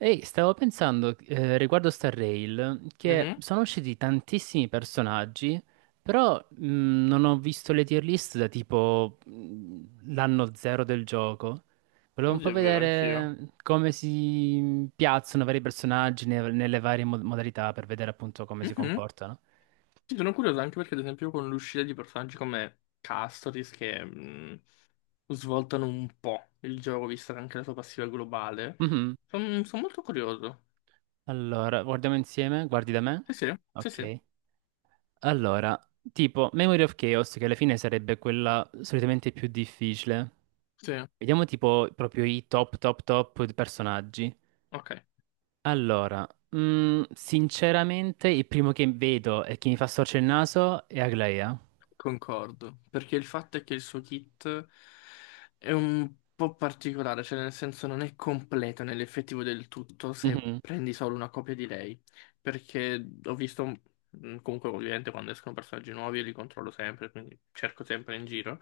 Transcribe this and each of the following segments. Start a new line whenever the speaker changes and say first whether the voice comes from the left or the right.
right: Ehi, stavo pensando riguardo Star Rail che
left: Mhm.
right: sono usciti tantissimi personaggi, però non ho visto le tier list da tipo l'anno zero del gioco. Volevo un po'
left: Oddio, è vero, anch'io.
right: vedere come si piazzano i vari personaggi nelle varie modalità per vedere appunto come si
left: Mhm.
right: comportano.
left: Sì, sono curioso anche perché, ad esempio, con l'uscita di personaggi come Castoris, che svoltano un po' il gioco, vista anche la sua passiva globale,
right: Mhm.
left: sono molto curioso.
right: Allora, guardiamo insieme, guardi da me.
left: Sì, sì, sì, sì,
right: Ok. Allora, tipo Memory of Chaos, che alla fine sarebbe quella solitamente più difficile.
left: sì,
right: Vediamo tipo proprio i top top top personaggi.
left: ok.
right: Allora, sinceramente il primo che vedo e che mi fa storcere il naso è Aglaea.
left: Concordo, perché il fatto è che il suo kit è un po' particolare, cioè nel senso non è completo nell'effettivo del tutto se
right: Mhm,
left: prendi solo una copia di lei, perché ho visto, comunque ovviamente quando escono personaggi nuovi io li controllo sempre, quindi cerco sempre in giro,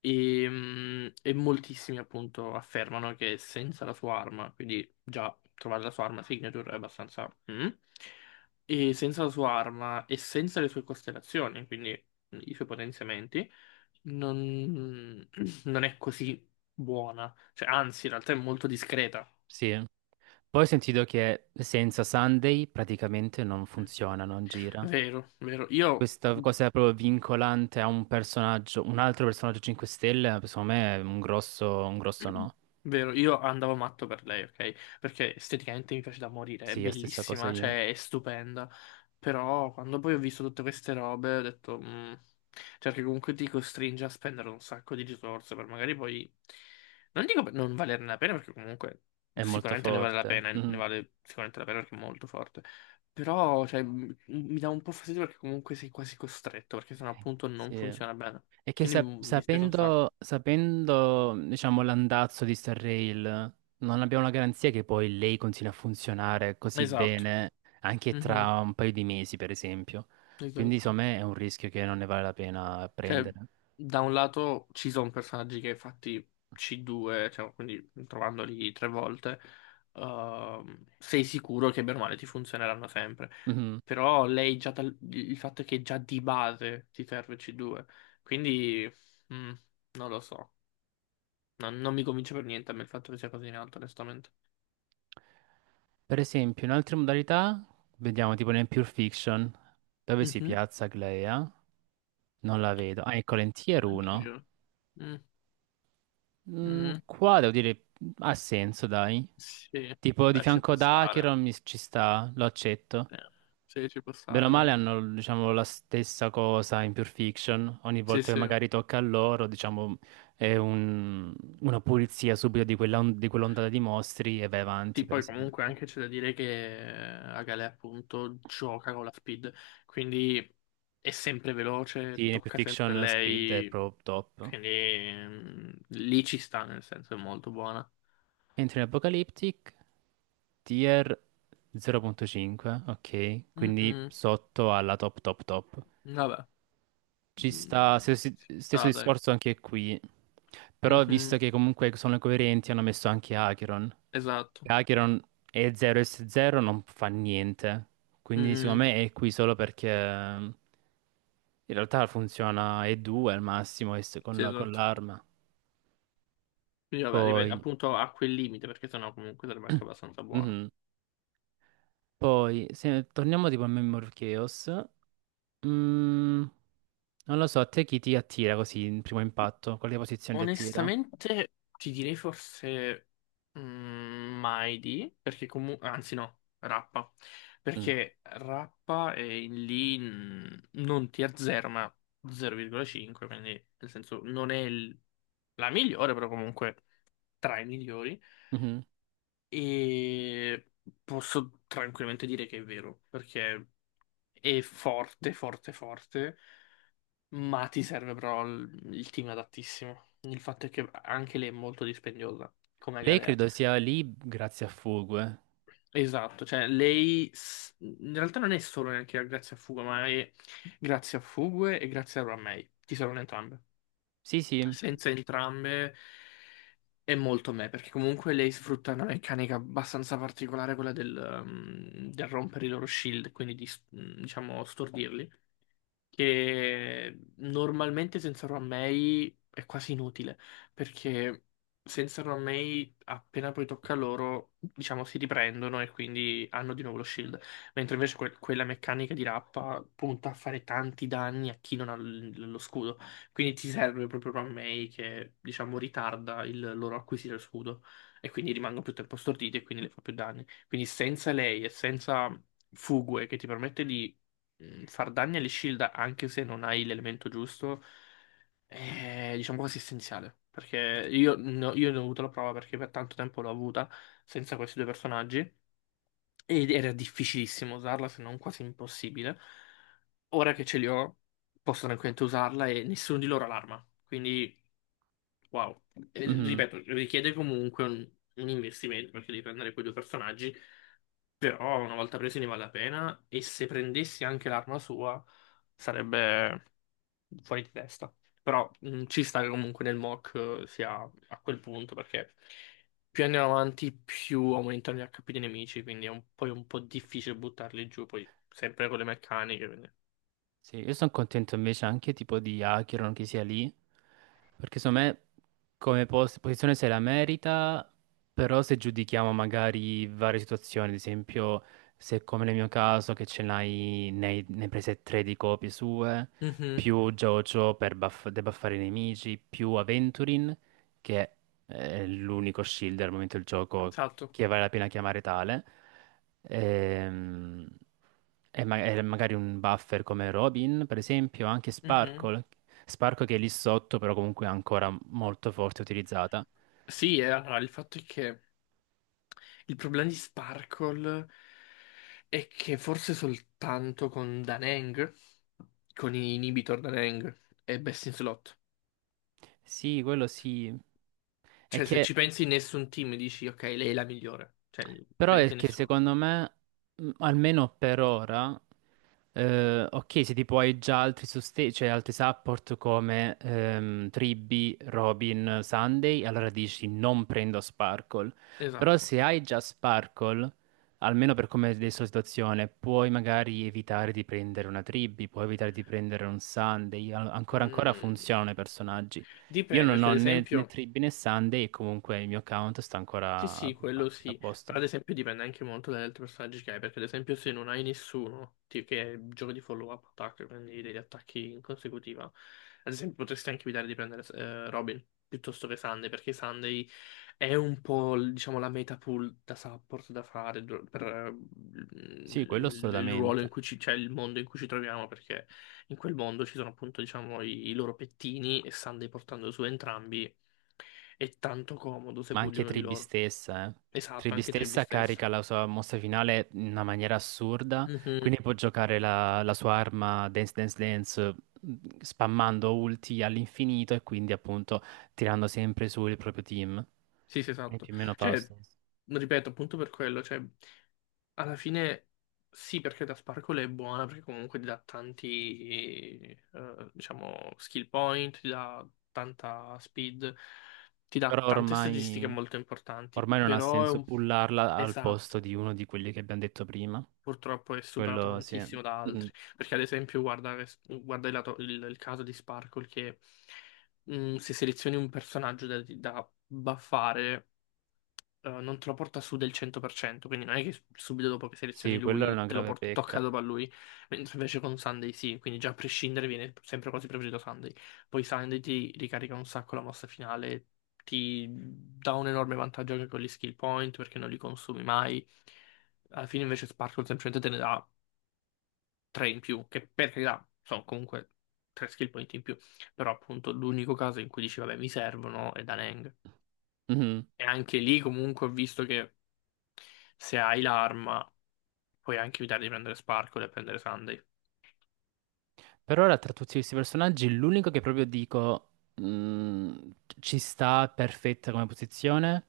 left: e moltissimi appunto affermano che senza la sua arma, quindi già trovare la sua arma signature è abbastanza... e senza la sua arma e senza le sue costellazioni, quindi i suoi potenziamenti, non, non è così buona. Cioè, anzi, in realtà è molto discreta.
right: sì. Poi ho sentito che senza Sunday praticamente non funziona, non gira.
left: Vero, vero. Io
right: Questa cosa è proprio vincolante a un personaggio, un altro personaggio 5 stelle, secondo me è un grosso no.
left: Vero, io andavo matto per lei, ok? Perché esteticamente mi piace da morire, è
right: Sì, la stessa cosa
left: bellissima,
right: io.
left: cioè è stupenda. Però quando poi ho visto tutte queste robe ho detto, "Mm", cioè che comunque ti costringe a spendere un sacco di risorse per magari poi, non dico per non valerne la pena perché comunque
right: È molto
left: sicuramente ne vale la
right: forte.
left: pena, ne
right: Mhm,
left: vale sicuramente la pena perché è molto forte. Però, cioè, mi dà un po' fastidio perché comunque sei quasi costretto, perché sennò appunto non
right: sì.
left: funziona bene.
right: È che
left: Quindi mi dispiace un sacco.
right: sapendo, diciamo, l'andazzo di Star Rail, non abbiamo la garanzia che poi lei continui a funzionare così
left: Esatto.
right: bene anche
left: Mhm.
right: tra un paio di mesi, per esempio. Quindi,
left: Esatto.
right: insomma, è un rischio che non ne vale la pena
left: Cioè,
right: prendere.
left: da un lato ci sono personaggi che fatti C2, cioè, quindi trovandoli tre volte, sei sicuro che bene o male ti funzioneranno sempre.
right: Mhm.
left: Però lei già il fatto è che già di base ti serve C2, quindi mm, non lo so. Non mi convince per niente a me il fatto che sia così in alto, onestamente.
right: Per esempio, in altre modalità, vediamo tipo nel Pure Fiction, dove si
left: Mhm.
right: piazza Glea? Non la vedo. Ah, ecco, Lentier 1.
left: Anch'io. Mm, mm,
right: Qua devo dire ha senso, dai.
left: sì,
right: Tipo di
left: dai, ci
right: fianco
left: può
right: ad
left: stare.
right: Acheron ci sta, lo accetto.
left: Eh, Sì, ci può
right: Bene o
left: stare,
right: male
left: dai.
right: hanno, diciamo, la stessa cosa in Pure Fiction. Ogni
left: Sì,
right: volta che
left: sì.
right: magari tocca a loro, diciamo, è un- una pulizia subito di di quell'ondata di mostri e vai avanti,
left: Sì,
right: per
left: poi comunque
right: esempio.
left: anche c'è da dire che Agale appunto gioca con la speed, quindi è sempre veloce,
right: Sì, in Pure
left: tocca sempre a
right: Fiction Speed è
left: lei,
right: proprio top.
left: quindi lì ci sta, nel senso è molto buona.
right: Entri in Apocalyptic, tier 0,5, ok? Quindi
left: Mm-mm,
right: sotto alla top top top.
left: vabbè.
right: Ci sta,
left: Mm, ci
right: stesso
left: sta, dai.
right: discorso anche qui. Però visto
left: Mhm,
right: che comunque sono coerenti, hanno messo anche Acheron.
left: esatto.
right: Acheron è 0S0, non fa niente. Quindi secondo
left: Mm-mm,
right: me è qui solo perché in realtà funziona E2 al massimo e
left: sì,
right: con
left: esatto.
right: l'arma.
left: Quindi vabbè, ripeto,
right: Poi,
left: appunto a quel limite, perché sennò comunque sarebbe anche abbastanza buono.
right: mhm. Poi se torniamo tipo a Memory of Chaos. mm, Non lo so, a te chi ti attira così in primo impatto? Quale posizione ti attira?
left: Onestamente, ti direi forse Maidi, perché comunque, anzi no, Rappa, perché Rappa è in lì non tier 0, ma 0,5, quindi nel senso non è la migliore, però comunque tra i migliori.
right: Mm.
left: E posso tranquillamente dire che è vero, perché è forte, forte, forte. Ma ti serve però il team adattissimo. Il fatto è che anche lei è molto dispendiosa, come
right: Lei
left: Galea.
right: credo sia lì grazie a Fugue.
left: Esatto, cioè lei in realtà non è solo neanche grazie a Fugue, ma è grazie a Fugue e grazie a Ramei. Ti servono entrambe.
right: Sì, sì.
left: Senza entrambe è molto me, perché comunque lei sfrutta una meccanica abbastanza particolare, quella del rompere i loro shield, quindi di, diciamo, stordirli. Che normalmente senza Romei è quasi inutile, perché senza Romei appena poi tocca a loro, diciamo, si riprendono e quindi hanno di nuovo lo shield, mentre invece quella meccanica di Rappa punta a fare tanti danni a chi non ha lo scudo, quindi ti serve proprio Romei che, diciamo, ritarda il loro acquisire lo scudo e quindi rimangono più tempo storditi e quindi le fa più danni. Quindi senza lei e senza Fugue che ti permette di far danni alle shield anche se non hai l'elemento giusto è diciamo quasi essenziale. Perché io, no- io ne ho avuto la prova perché per tanto tempo l'ho avuta senza questi due personaggi ed era difficilissimo usarla se non quasi impossibile. Ora che ce li ho posso tranquillamente usarla e nessuno di loro ha l'arma. Quindi wow. E,
right: Mhm.
left: ripeto, richiede comunque un investimento perché devi prendere quei due personaggi. Però una volta preso ne vale la pena e se prendessi anche l'arma sua sarebbe fuori di testa. Però ci sta che comunque nel mock sia a quel punto perché più andiamo avanti più aumentano gli HP dei nemici, quindi è poi un po' difficile buttarli giù, poi sempre con le meccaniche. Quindi.
right: Sì, io sono contento invece anche tipo di Acheron che sia lì, perché secondo me come posizione se la merita, però se giudichiamo magari varie situazioni, ad esempio se come nel mio caso che ce ne hai prese tre di copie sue,
left: Mhm,
right: più Jojo per debuffare i nemici, più Aventurin che è l'unico shield al momento del gioco
left: esatto.
right: che vale la pena chiamare tale, ehm, e, e magari un buffer come Robin, per esempio, anche
left: Mhm.
right: Sparkle, Sparkle che è lì sotto, però comunque è ancora molto forte utilizzata.
left: Sì, e allora il fatto è che il problema di Sparkle è che forse soltanto con Daneng, con i inhibitor Daneng, è best in slot.
right: Sì, quello sì. È
left: Cioè, se
right: che
left: ci pensi, nessun team dici, ok, lei è la migliore. Cioè,
right: Però è
left: veramente
right: che
left: nessuno.
right: secondo me, almeno per ora, ok, se tipo hai già altri sostegni, cioè altri support come Tribby, Robin, Sunday, allora dici non prendo Sparkle. Però
left: Esatto.
right: se hai già Sparkle, almeno per come è adesso la situazione, puoi magari evitare di prendere una Tribby, puoi evitare di prendere un Sunday, ancora ancora
left: Mm,
right: funzionano i personaggi. Io
left: Dipende,
right: non
left: perché
right: ho
left: ad
right: né
left: esempio...
right: Tribby né Sunday e comunque il mio account sta
left: Sì,
right: ancora
left: sì,
right: a a-
left: quello
right: a
left: sì,
right: posto.
left: però ad esempio dipende anche molto dagli altri personaggi che hai, perché ad esempio se non hai nessuno, che giochi di follow-up attack, quindi degli attacchi in consecutiva, ad esempio potresti anche evitare di prendere Robin piuttosto che Sunday, perché Sunday è un po', diciamo, la meta pool da support da fare per
right: Sì, quello
left: il ruolo in
right: assolutamente,
left: cui cioè il mondo in cui ci troviamo, perché in quel mondo ci sono appunto, diciamo, i loro pettini e Sunday portando su entrambi. È tanto comodo se
right: ma
left: pulli
right: anche
left: uno di
right: Tribi
left: loro.
right: stessa, eh.
left: Esatto,
right: Tribi
left: anche Trevi
right: stessa carica
left: stessa.
right: la sua mossa finale in una maniera assurda,
left: Mhm.
right: quindi può giocare la sua arma Dance Dance Dance spammando ulti all'infinito e quindi appunto tirando sempre su il proprio team.
left: Sì, sì,
right: E
left: esatto.
right: più o meno fa lo
left: Cioè,
right: stesso.
left: ripeto, appunto per quello, cioè, alla fine sì, perché da Sparkle è buona, perché comunque ti dà tanti, diciamo, skill point, ti dà tanta speed, ti dà
right: Però
left: tante statistiche molto importanti,
right: ormai non ha
left: però è
right: senso
left: un...
right: pullarla al posto
left: Esatto.
right: di uno di quelli che abbiamo detto prima.
left: Purtroppo è superata
right: Quello sì.
left: tantissimo da
right: Mm.
left: altri. Perché ad esempio guarda, guarda il caso di Sparkle che se selezioni un personaggio da buffare non te lo porta su del 100%, quindi non è che subito dopo che
right: Sì,
left: selezioni
right: quello è
left: lui
right: una
left: te lo
right: grave
left: porta, tocca
right: pecca.
left: dopo a lui, mentre invece con Sunday sì, quindi già a prescindere viene sempre quasi preferito Sunday. Poi Sunday ti ricarica un sacco la mossa finale, ti dà un enorme vantaggio anche con gli skill point perché non li consumi mai. Alla fine invece Sparkle semplicemente te ne dà tre in più, che per carità sono comunque tre skill point in più, però appunto l'unico caso in cui dici vabbè mi servono è da Nang.
right: Mhm.
left: E anche lì comunque ho visto che se hai l'arma, puoi anche evitare di prendere Sparkle e prendere Sunday.
right: Per ora, tra tutti questi personaggi, l'unico che proprio dico mh, ci sta perfetta come posizione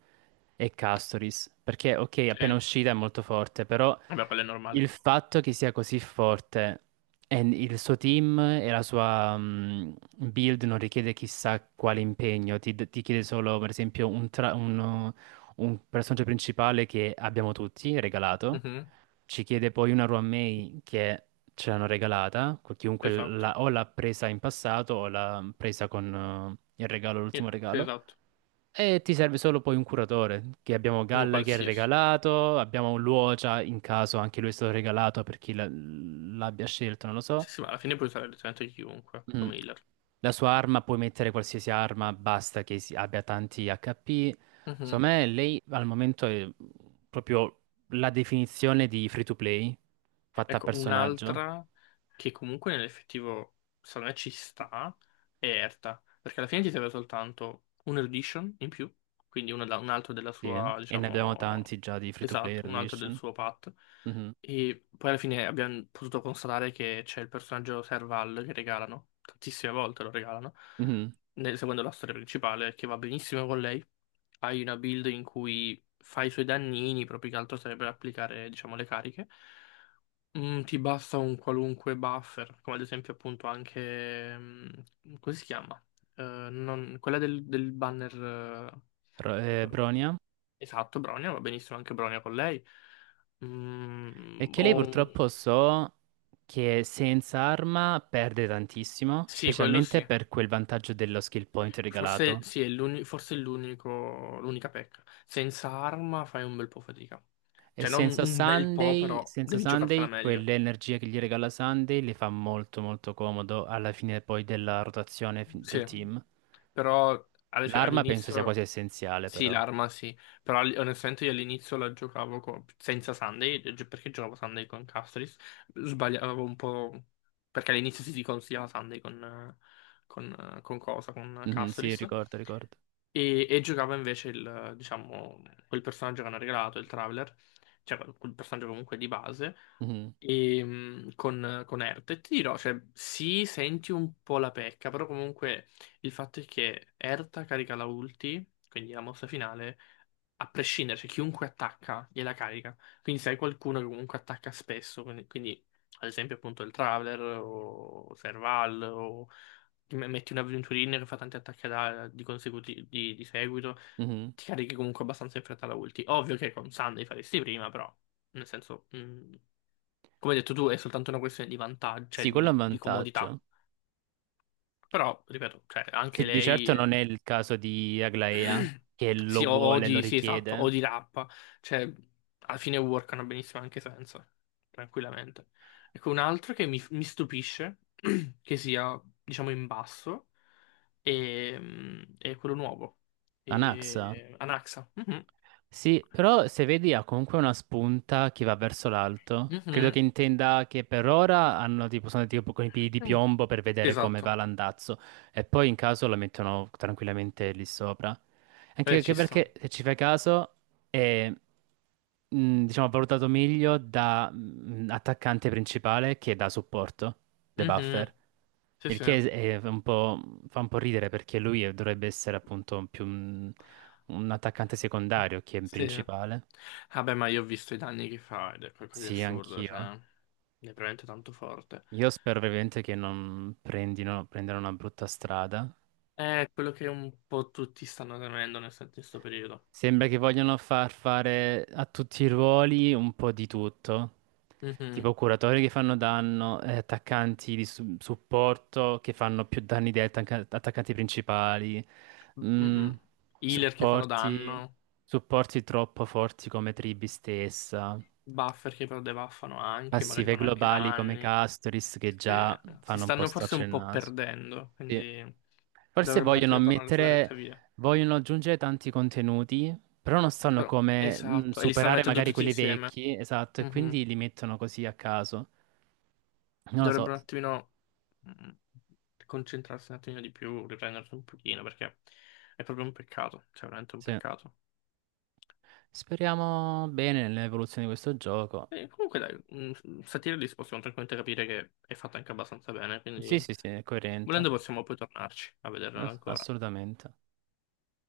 right: è Castoris. Perché, ok, appena
left: Sì,
right: uscita è molto forte, però
left: vabbè, quello è
right: il
left: normale.
right: fatto che sia così forte e il suo team e la sua build non richiede chissà quale impegno, ti chiede solo, per esempio, un, tra- un personaggio principale che abbiamo tutti regalato
left: Mhm,
right: ci chiede poi una May che ce l'hanno regalata, chiunque
left: esatto.
right: o l'ha presa in passato o l'ha presa con il regalo,
left: Sì,
right: l'ultimo
left: sì,
right: regalo.
left: esatto.
right: E ti serve solo poi un curatore, che abbiamo
left: Uno
right: Galla che è
left: qualsiasi.
right: regalato, abbiamo Luocia in caso anche lui è stato regalato per chi l'abbia scelto, non lo so.
left: Sì, sì, ma alla fine puoi usare letteralmente chiunque
right: Mm.
left: come healer.
right: La sua arma puoi mettere qualsiasi arma, basta che abbia tanti HP.
left: Mhm.
right: Secondo me lei al momento è proprio la definizione di free to play fatta a
left: Ecco,
right: personaggio.
left: un'altra che comunque nell'effettivo secondo me ci sta è Erta, perché alla fine ti serve soltanto un erudition in più, quindi un altro della
right: Sì,
left: sua,
right: e ne abbiamo
left: diciamo,
right: tanti già di free to play
left: esatto, un altro del
right: Reduition.
left: suo path,
right: Mhm,
left: e poi alla fine abbiamo potuto constatare che c'è il personaggio Serval che regalano, tantissime volte lo regalano,
right: mhm.
left: seguendo la storia principale, che va benissimo con lei, hai una build in cui fai i suoi dannini, proprio che altro serve per applicare, diciamo, le cariche. Mm, ti basta un qualunque buffer, come ad esempio appunto anche... come si chiama? Eh, quella del banner... eh,
right: Bronia.
left: esatto, Bronia, va benissimo anche Bronia con lei.
right: E
left: Mm,
right: che lei
left: o
right: purtroppo so che senza arma perde tantissimo,
left: Sì, quello
right: specialmente
left: sì.
right: per quel vantaggio dello skill point
left: Forse
right: regalato.
left: sì, è forse è l'unico, l'unica pecca. Senza arma fai un bel po' fatica.
right: E
left: Cioè, non
right: senza
left: un bel po',
right: Sunday,
left: però
right: senza
left: devi giocartela
right: Sunday,
left: meglio.
right: quell'energia che gli regala Sunday le fa molto molto comodo alla fine poi della rotazione del
left: Sì,
right: team.
left: però
right: L'arma penso sia
left: all'inizio...
right: quasi essenziale
left: Sì,
right: però.
left: l'arma sì, però onestamente io all'inizio la giocavo senza Sunday, perché giocavo Sunday con Castris, sbagliavo un po', perché all'inizio si consigliava Sunday con, con cosa, con
right: Mhm, sì,
left: Castris,
right: ricordo, ricordo.
left: e giocava invece il, diciamo, quel personaggio che hanno regalato, il Traveler, cioè quel personaggio comunque di base,
right: Mhm,
left: e, con Ert. E ti dirò, cioè, sì, senti un po' la pecca, però comunque il fatto è che Erta carica la ulti, quindi la mossa finale, a prescindere, cioè chiunque attacca gliela carica. Quindi se hai qualcuno che comunque attacca spesso, quindi, ad esempio appunto il Traveler o Serval o ti metti un avventurino che fa tanti attacchi di seguito,
right: mhm.
left: ti carichi comunque abbastanza in fretta la ulti. Ovvio che con Sunday faresti prima, però nel senso, come hai detto tu, è soltanto una questione di vantaggio, cioè
right: Sì, quello è un
left: di comodità.
right: vantaggio.
left: Però, ripeto, cioè, anche
right: Sì, di
left: lei...
right: certo non
left: è.
right: è il caso di Aglaea che
left: Sì,
right: lo
left: o
right: vuole, lo
left: di, sì, esatto, o
right: richiede.
left: di rap. Cioè, alla fine workano benissimo anche senza, tranquillamente. Ecco, un altro che mi stupisce, che sia, diciamo, in basso, è, è quello nuovo.
right: Anaxa?
left: È Anaxa. Mhm,
right: Sì, però se vedi ha comunque una spunta che va verso l'alto. Credo che
left: mhm,
right: intenda che per ora hanno tipo, sono tipo con i piedi di
left: mm.
right: piombo per vedere come
left: Esatto.
right: va l'andazzo e poi in caso la mettono tranquillamente lì sopra. Anche
left: Ci sta.
right: perché se ci fai caso e, diciamo, valutato meglio da attaccante principale che da supporto, De
left: Mhm,
right: Buffer.
left: sì,
right: Il
left: sì.
right: che è un po', fa un po' ridere perché lui dovrebbe essere appunto più un attaccante secondario che un
left: Sì.
right: principale.
left: Vabbè, ma io ho visto i danni che fa ed è qualcosa di
right: Sì,
left: assurdo,
right: anch'io.
left: cioè, è veramente tanto forte.
right: Io spero veramente che non prendano una brutta strada.
left: È quello che un po' tutti stanno temendo in questo periodo.
right: Sembra che vogliono far fare a tutti i ruoli un po' di tutto.
left: Mhm.
right: Tipo curatori che fanno danno, attaccanti di supporto che fanno più danni degli attaccanti principali, mm,
left: Mm-mm. Healer che fanno
right: supporti,
left: danno,
right: supporti troppo forti come Tribi stessa,
left: buffer che però debuffano anche, magari
right: passive
left: fanno anche
right: globali come
left: danni.
right: Castoris che
left: Sì,
right: già
left: si
right: fanno un po'
left: stanno forse un
right: storcere il
left: po'
right: naso.
left: perdendo,
right: Sì.
left: quindi
right: Forse
left: dovrebbero un
right: vogliono
left: attimo tornare sulla retta via.
right: aggiungere tanti contenuti, però non sanno
left: Però,
right: come
left: esatto, e li stanno
right: superare
left: mettendo
right: magari
left: tutti
right: quelli
left: insieme.
right: vecchi, esatto, e
left: Mhm.
right: quindi li mettono così a caso. Non lo so,
left: Dovrebbero un attimino mm, concentrarsi un attimino di più, riprendersi un pochino, perché è proprio un peccato, cioè veramente un
right: sì.
left: peccato.
right: Speriamo bene nell'evoluzione di questo gioco.
left: Comunque dai, un Satirilis possiamo tranquillamente capire che è fatta anche abbastanza bene,
right: Sì,
left: quindi
right: sì, sì, è
left: volendo
right: coerente,
left: possiamo poi tornarci a vederla ancora.
right: assolutamente.